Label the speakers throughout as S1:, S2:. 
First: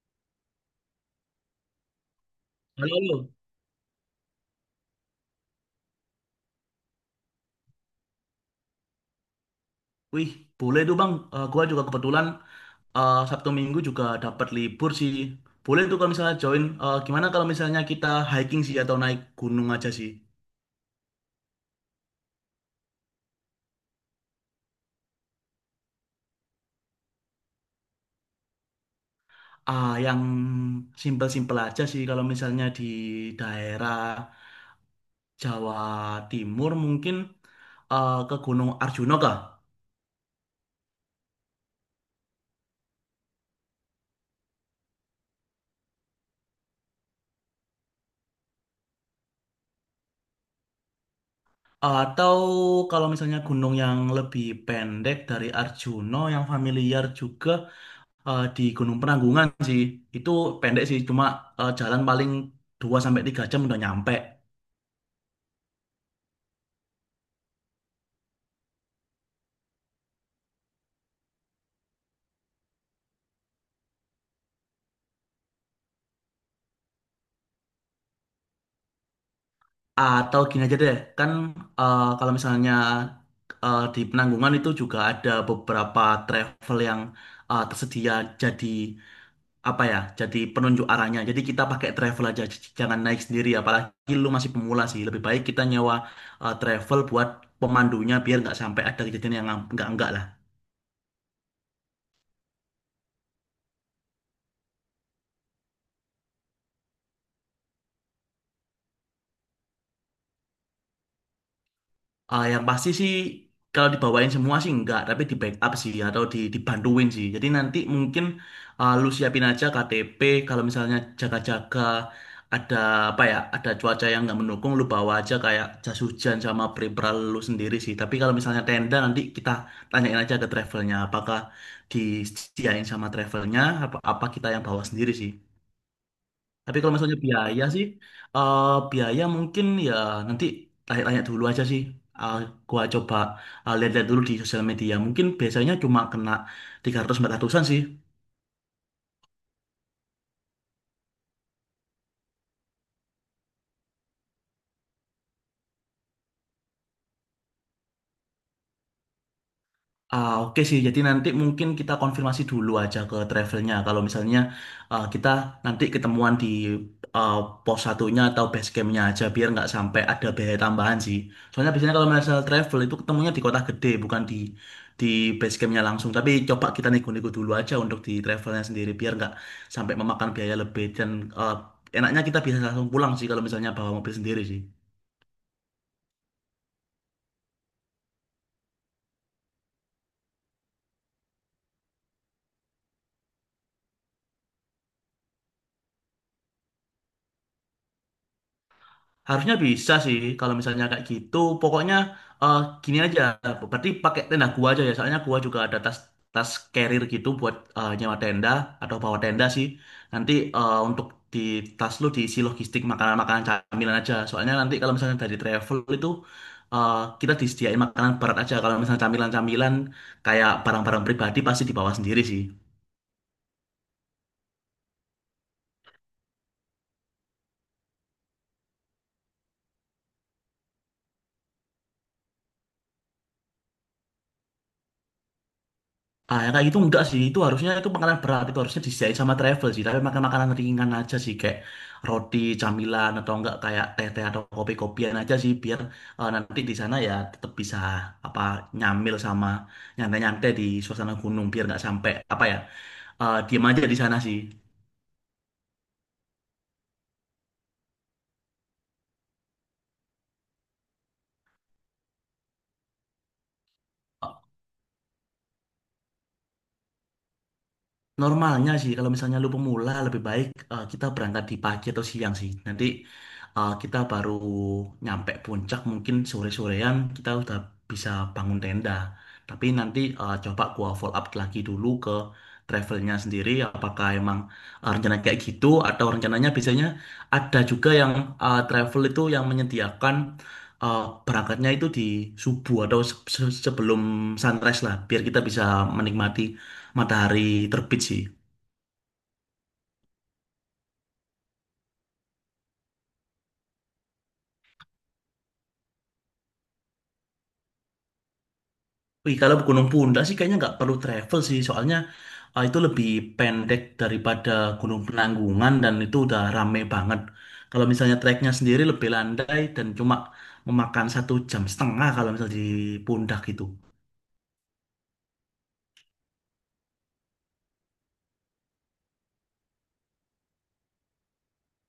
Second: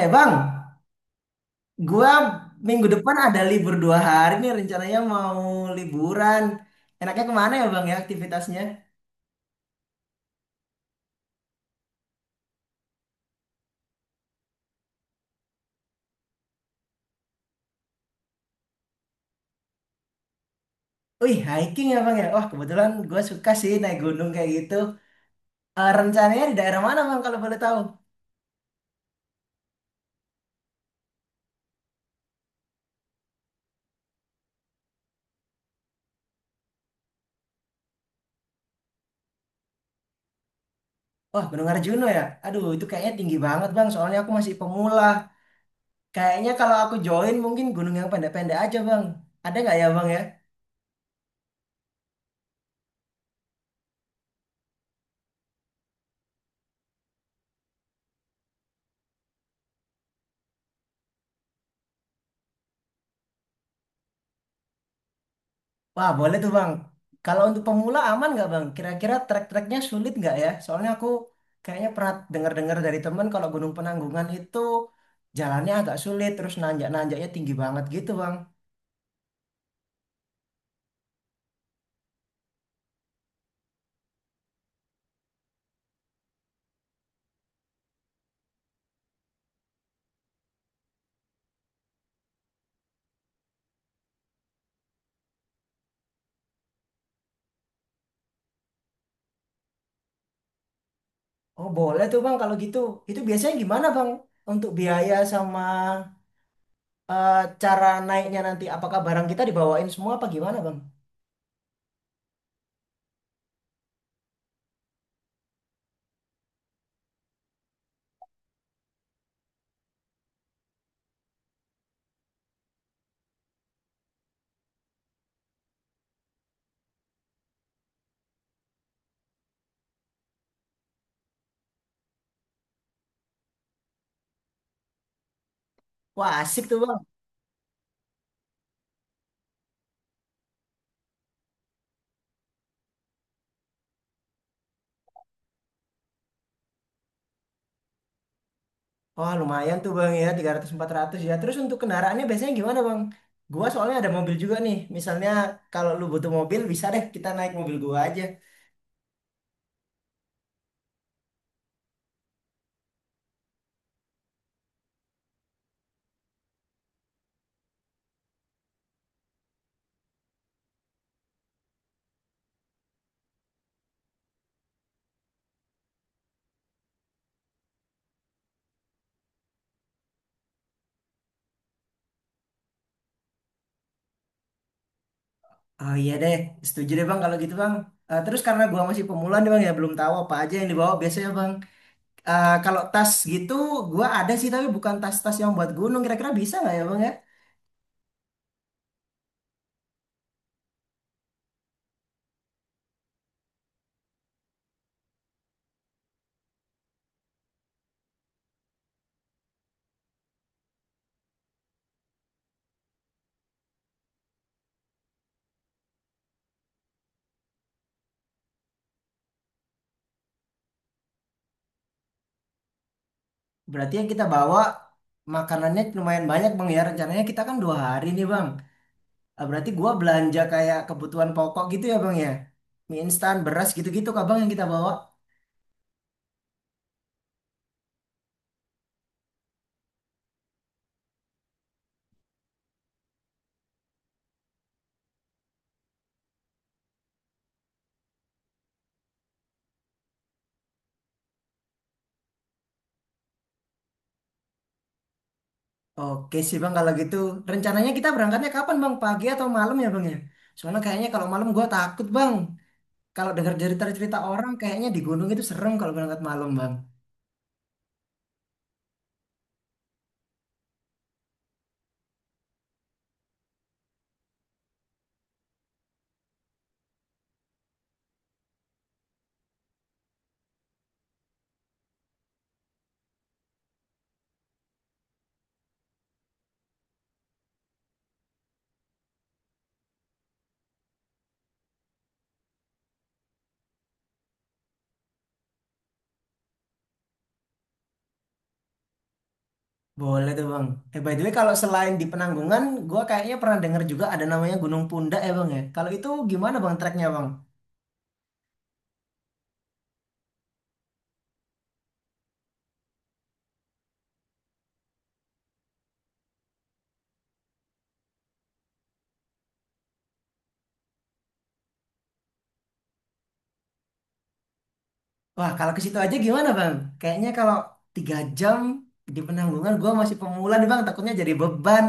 S1: Eh bang, gua minggu
S2: Halo,
S1: depan
S2: halo.
S1: ada libur 2 hari nih rencananya mau liburan. Enaknya kemana ya bang ya aktivitasnya?
S2: Wih, boleh tuh Bang. Gua juga kebetulan Sabtu Minggu juga dapat libur sih. Boleh tuh kalau misalnya join. Gimana kalau misalnya kita hiking sih atau naik gunung aja sih?
S1: Wih hiking ya bang ya. Wah kebetulan gua suka sih naik gunung kayak gitu. Eh, rencananya di daerah mana bang kalau boleh tahu?
S2: Yang simpel-simpel aja sih kalau misalnya di daerah Jawa Timur mungkin ke Gunung Arjuna kah?
S1: Wah Gunung Arjuna ya. Aduh itu kayaknya tinggi banget bang. Soalnya aku masih pemula. Kayaknya kalau aku join mungkin gunung yang pendek-pendek aja bang. Ada nggak ya bang ya?
S2: Atau kalau misalnya gunung yang lebih pendek dari Arjuna yang familiar juga di Gunung Penanggungan sih. Itu pendek sih, cuma jalan paling 2 sampai 3 jam udah nyampe.
S1: Wah, boleh tuh Bang. Kalau untuk pemula aman nggak Bang? Kira-kira trek-treknya sulit nggak ya? Soalnya aku kayaknya pernah dengar-dengar dari temen kalau Gunung Penanggungan itu jalannya agak sulit, terus nanjak-nanjaknya tinggi banget gitu Bang.
S2: Atau gini aja deh, kan kalau misalnya di Penanggungan itu juga ada beberapa travel yang tersedia, jadi apa ya, jadi penunjuk arahnya. Jadi kita pakai travel aja, jangan naik sendiri. Apalagi lu masih pemula sih, lebih baik kita nyewa travel buat pemandunya biar nggak sampai ada kejadian yang nggak lah.
S1: Oh, boleh tuh Bang kalau gitu. Itu biasanya gimana Bang? Untuk biaya sama eh, cara naiknya nanti, apakah barang kita dibawain semua apa gimana Bang?
S2: Yang pasti sih kalau dibawain semua sih enggak, tapi di backup sih atau dibantuin sih. Jadi nanti mungkin lu siapin aja KTP kalau misalnya jaga-jaga ada apa ya, ada cuaca yang nggak mendukung. Lu bawa aja kayak jas hujan sama pre lu sendiri sih. Tapi kalau misalnya tenda, nanti kita tanyain aja ke travelnya apakah disediain sama travelnya apa apa kita yang bawa sendiri sih.
S1: Wah, asik
S2: Tapi
S1: tuh
S2: kalau
S1: Bang.
S2: misalnya biaya sih, eh biaya mungkin ya, nanti tanya-tanya dulu aja sih. Eh, gua coba lihat-lihat dulu di sosial media. Mungkin biasanya cuma kena 300-400an sih.
S1: Wah, lumayan tuh Bang ya, 300-400 ya. Terus untuk kendaraannya biasanya gimana Bang? Gua soalnya ada mobil juga nih. Misalnya kalau lu butuh mobil, bisa deh kita naik mobil gua aja.
S2: Oke sih, jadi nanti mungkin kita konfirmasi dulu aja ke travelnya. Kalau misalnya kita nanti ketemuan di ah, pos satunya atau base campnya aja, biar nggak sampai ada biaya tambahan sih. Soalnya biasanya kalau masalah travel itu ketemunya di kota gede, bukan di base campnya langsung. Tapi coba kita nego-nego dulu aja untuk di travelnya sendiri, biar nggak sampai memakan biaya lebih. Dan ah, enaknya kita bisa langsung pulang sih kalau misalnya bawa mobil sendiri sih.
S1: Oh iya deh, setuju deh Bang kalau gitu Bang. Eh, terus karena gua masih pemula nih Bang ya, belum tahu apa aja yang dibawa biasanya Bang. Eh, kalau tas gitu, gua ada sih tapi bukan tas-tas yang buat gunung. Kira-kira bisa nggak ya Bang ya?
S2: Harusnya bisa sih kalau misalnya kayak gitu. Pokoknya eh, gini aja. Berarti pakai tenda gua aja ya. Soalnya gua juga ada tas tas carrier gitu buat nyewa tenda atau bawa tenda sih. Nanti untuk di tas lu diisi logistik makanan-makanan camilan aja. Soalnya nanti kalau misalnya dari travel itu eh, kita disediain makanan berat aja. Kalau misalnya camilan-camilan kayak barang-barang pribadi pasti dibawa sendiri sih.
S1: Berarti yang kita bawa makanannya lumayan banyak Bang ya. Rencananya kita kan 2 hari nih Bang. Ah, berarti gua belanja kayak kebutuhan pokok gitu ya bang ya? Mie instan, beras gitu-gitu kak bang yang kita bawa.
S2: Yang kayak gitu enggak sih. Itu harusnya itu makanan berat. Itu harusnya disediain sama travel sih. Tapi makan makanan ringan aja sih. Kayak roti, camilan, atau enggak kayak teh-teh atau kopi-kopian aja sih. Biar nanti di sana ya tetap bisa apa nyamil sama nyantai-nyantai di suasana gunung. Biar nggak sampai apa ya diem aja di sana sih.
S1: Oke sih bang kalau gitu. Rencananya kita berangkatnya kapan bang? Pagi atau malam ya bang ya? Soalnya kayaknya kalau malam gua takut bang. Kalau dengar cerita-cerita orang kayaknya di gunung itu serem kalau berangkat malam bang.
S2: Normalnya sih, kalau misalnya lu pemula, lebih baik kita berangkat di pagi atau siang sih. Nanti kita baru nyampe puncak, mungkin sore-sorean kita udah bisa bangun tenda. Tapi nanti coba gua follow up lagi dulu ke travelnya sendiri, apakah emang rencana kayak gitu atau rencananya biasanya ada juga yang travel itu yang menyediakan eh, berangkatnya itu di subuh atau sebelum sunrise lah, biar kita bisa menikmati matahari terbit sih.
S1: Boleh tuh bang. Eh by the way kalau selain di Penanggungan, gua kayaknya pernah dengar juga ada namanya Gunung Pundak ya bang ya. Kalau itu gimana bang treknya bang?
S2: Wih, kalau Gunung Punda sih kayaknya nggak perlu travel sih, soalnya itu lebih pendek daripada Gunung Penanggungan dan itu udah rame banget. Kalau misalnya treknya sendiri lebih landai dan cuma memakan 1 jam setengah kalau misalnya di Pundak gitu.
S1: Wah, kalau ke situ aja gimana, Bang? Kayaknya kalau 3 jam di Penanggungan, gua masih pemula nih, Bang. Takutnya jadi beban.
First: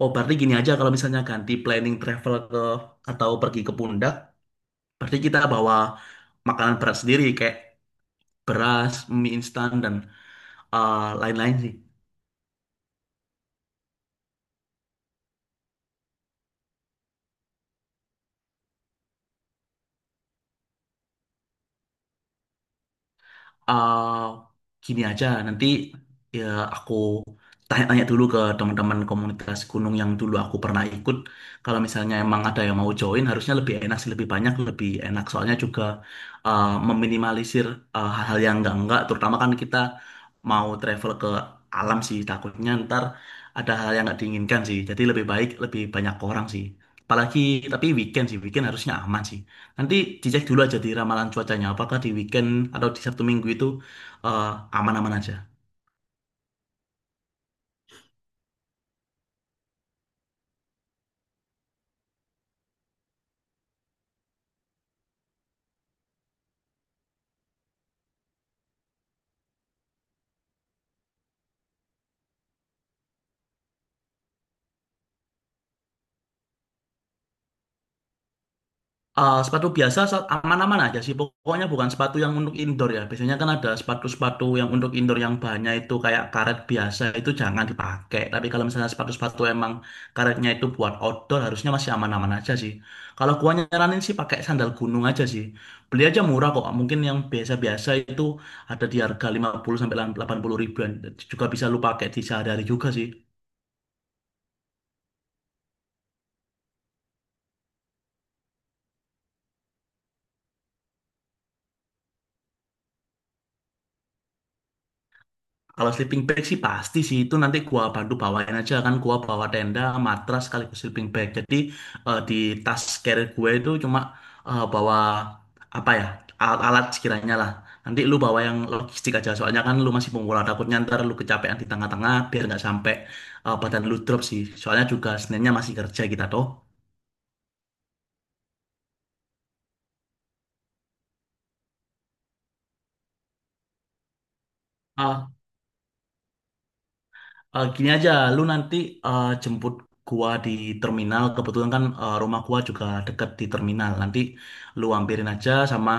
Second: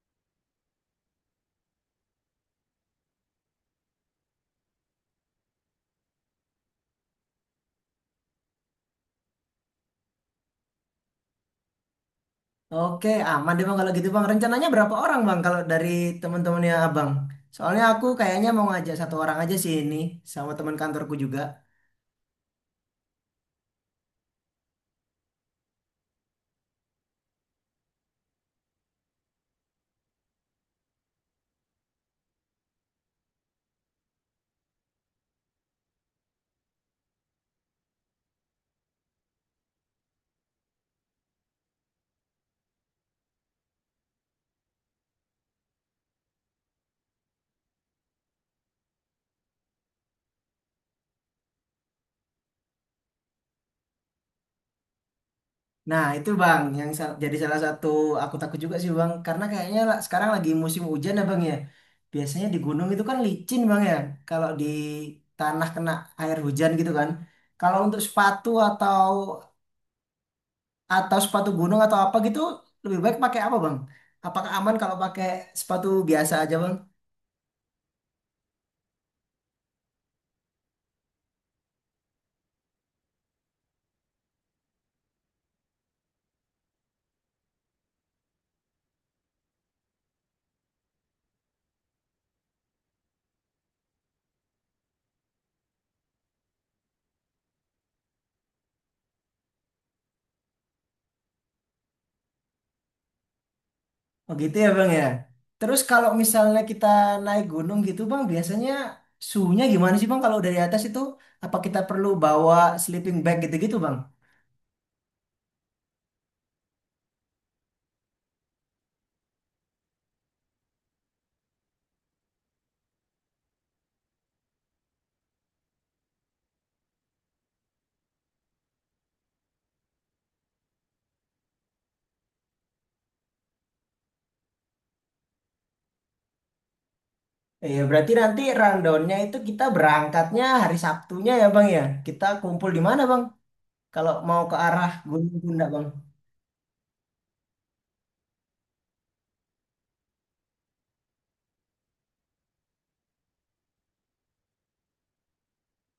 S2: Oh, berarti gini aja, kalau misalnya ganti planning travel ke atau pergi ke Pundak, berarti kita bawa makanan berat sendiri kayak beras, mie instan dan lain-lain sih.
S1: Oke, aman deh, Bang. Kalau gitu, Bang. Rencananya berapa orang, Bang? Kalau dari teman-temannya Abang. Soalnya aku kayaknya mau ngajak satu orang aja sih ini, sama teman kantorku juga.
S2: eh Gini aja, nanti ya aku tanya-tanya dulu ke teman-teman komunitas gunung yang dulu aku pernah ikut. Kalau misalnya emang ada yang mau join, harusnya lebih enak sih, lebih banyak, lebih enak. Soalnya juga meminimalisir hal-hal yang enggak-enggak. Terutama kan kita mau travel ke alam sih, takutnya ntar ada hal yang nggak diinginkan sih. Jadi lebih baik, lebih banyak orang sih. Apalagi tapi weekend sih, weekend harusnya aman sih. Nanti dicek dulu aja di ramalan cuacanya, apakah di weekend atau di Sabtu Minggu itu eh, aman-aman aja.
S1: Nah, itu, Bang, yang jadi salah satu aku takut juga sih, Bang. Karena kayaknya sekarang lagi musim hujan, ya, Bang, ya. Biasanya di gunung itu kan licin, Bang, ya. Kalau di tanah kena air hujan gitu kan. Kalau untuk sepatu atau sepatu gunung atau apa gitu lebih baik pakai apa bang? Apakah aman kalau pakai sepatu biasa aja bang?
S2: Sepatu biasa aman-aman aja sih, pokoknya bukan sepatu yang untuk indoor ya. Biasanya kan ada sepatu-sepatu yang untuk indoor yang banyak itu kayak karet biasa, itu jangan dipakai. Tapi kalau misalnya sepatu-sepatu emang karetnya itu buat outdoor, harusnya masih aman-aman aja sih. Kalau gua nyaranin sih pakai sandal gunung aja sih. Beli aja murah kok, mungkin yang biasa-biasa itu ada di harga 50 sampai 80 ribuan. Juga bisa lu pakai di sehari-hari juga sih.
S1: Oh gitu ya bang ya. Terus kalau misalnya kita naik gunung gitu bang, biasanya suhunya gimana sih bang kalau dari atas itu? Apa kita perlu bawa sleeping bag gitu-gitu bang?
S2: Kalau sleeping bag sih pasti sih itu nanti gua bantu bawain aja, kan gua bawa tenda, matras sekaligus sleeping bag. Jadi di tas carrier gue itu cuma bawa apa ya alat-alat sekiranya lah. Nanti lu bawa yang logistik aja, soalnya kan lu masih pemula, takutnya ntar lu kecapean di tengah-tengah biar nggak sampai badan lu drop sih. Soalnya juga sebenarnya masih kerja kita toh.
S1: Iya berarti nanti rundownnya itu kita berangkatnya hari Sabtunya ya bang ya. Kita kumpul di mana bang? Kalau mau ke arah Gunung Bunda bang.
S2: Gini aja, lu nanti jemput gua di terminal. Kebetulan kan rumah gua juga deket di terminal. Nanti lu ampirin aja sama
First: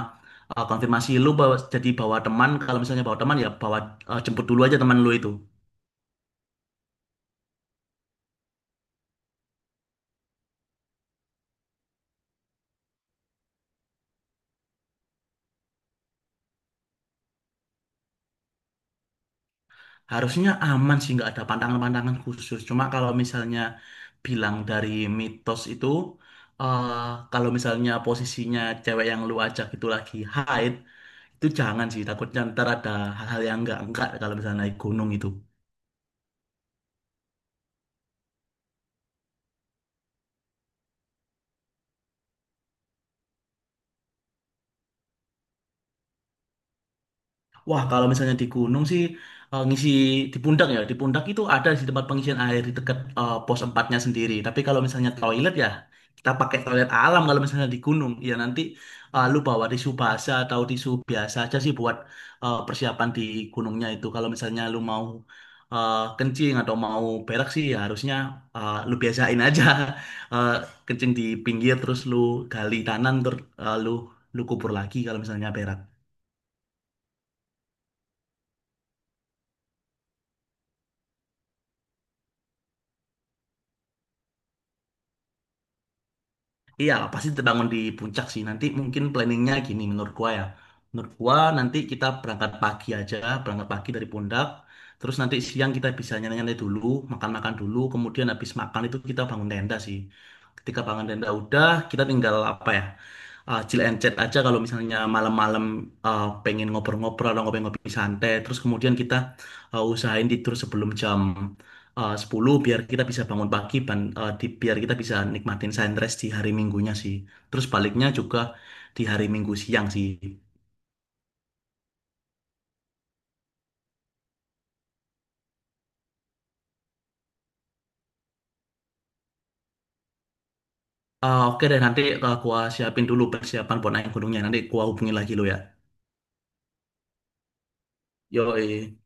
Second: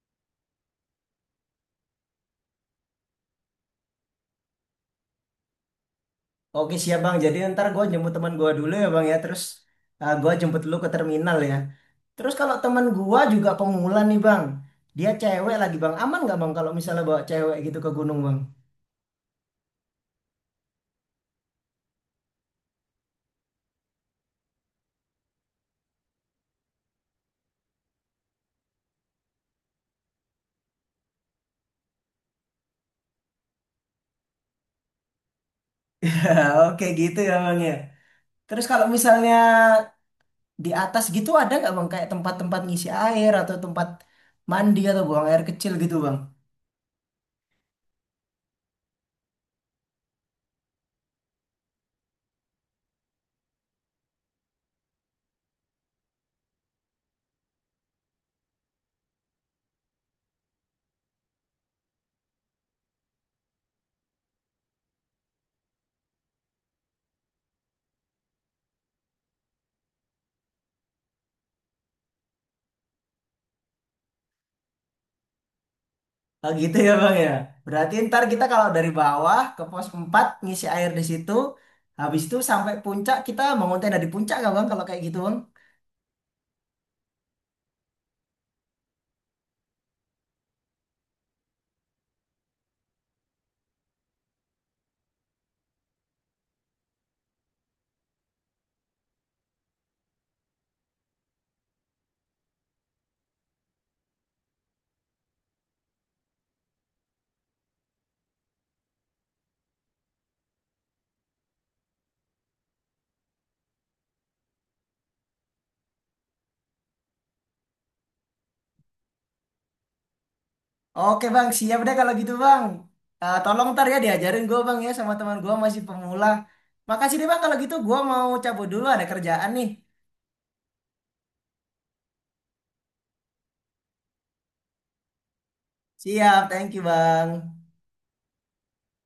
S2: konfirmasi lu bawa, jadi bawa teman. Kalau misalnya bawa teman ya bawa jemput dulu aja teman lu itu.
S1: Oke siap bang, jadi ntar gue jemput teman gue dulu ya bang ya, terus gue jemput lu ke terminal ya. Terus kalau teman gue juga pemula nih bang, dia cewek lagi bang, aman nggak bang kalau misalnya bawa cewek gitu ke gunung bang?
S2: Harusnya aman sih, nggak ada pantangan-pantangan khusus. Cuma kalau misalnya bilang dari mitos itu, eh, kalau misalnya posisinya cewek yang lu ajak itu lagi haid, itu jangan sih. Takutnya ntar ada hal-hal yang nggak enggak kalau misalnya naik gunung itu.
S1: Oke gitu ya bang ya. Terus kalau misalnya di atas gitu ada nggak bang kayak tempat-tempat ngisi air atau tempat mandi atau buang air kecil gitu bang?
S2: Wah, kalau misalnya di gunung sih ngisi di pundak ya. Di pundak itu ada di tempat pengisian air di dekat pos empatnya sendiri. Tapi kalau misalnya toilet ya kita pakai toilet alam kalau misalnya di gunung. Ya nanti lu bawa tisu basah atau tisu biasa aja sih buat persiapan di gunungnya itu. Kalau misalnya lu mau kencing atau mau berak sih ya harusnya lu biasain aja. Eh, Kencing di pinggir, terus lu gali kanan, terus lu lu kubur lagi kalau misalnya berak.
S1: Oh gitu ya Bang ya. Berarti ntar kita kalau dari bawah ke pos 4 ngisi air di situ, habis itu sampai puncak kita mengonten dari puncak nggak Bang kalau kayak gitu Bang?
S2: Iya, pasti terbangun di puncak sih. Nanti mungkin planningnya gini menurut gua ya. Menurut gua nanti kita berangkat pagi aja, berangkat pagi dari Pundak. Terus nanti siang kita bisa nyantai-nyantai dulu, makan-makan dulu. Kemudian habis makan itu kita bangun tenda sih. Ketika bangun tenda udah, kita tinggal apa ya? Chill and chat aja kalau misalnya malam-malam pengen ngobrol-ngobrol atau ngopi-ngopi santai. Terus kemudian kita usahain tidur sebelum jam 10 biar kita bisa bangun pagi, biar kita bisa nikmatin sunrise di hari Minggunya sih. Terus baliknya juga di hari Minggu siang sih.
S1: Oke Bang, siap deh kalau gitu Bang. Eh, tolong ntar ya diajarin gue Bang ya sama teman gue masih pemula. Makasih deh Bang kalau gitu gue mau cabut dulu ada kerjaan nih.
S2: Oke deh, nanti gua siapin dulu persiapan buat naik gunungnya, nanti gua hubungin lagi lo ya.
S1: Siap, thank you Bang.
S2: Yoi.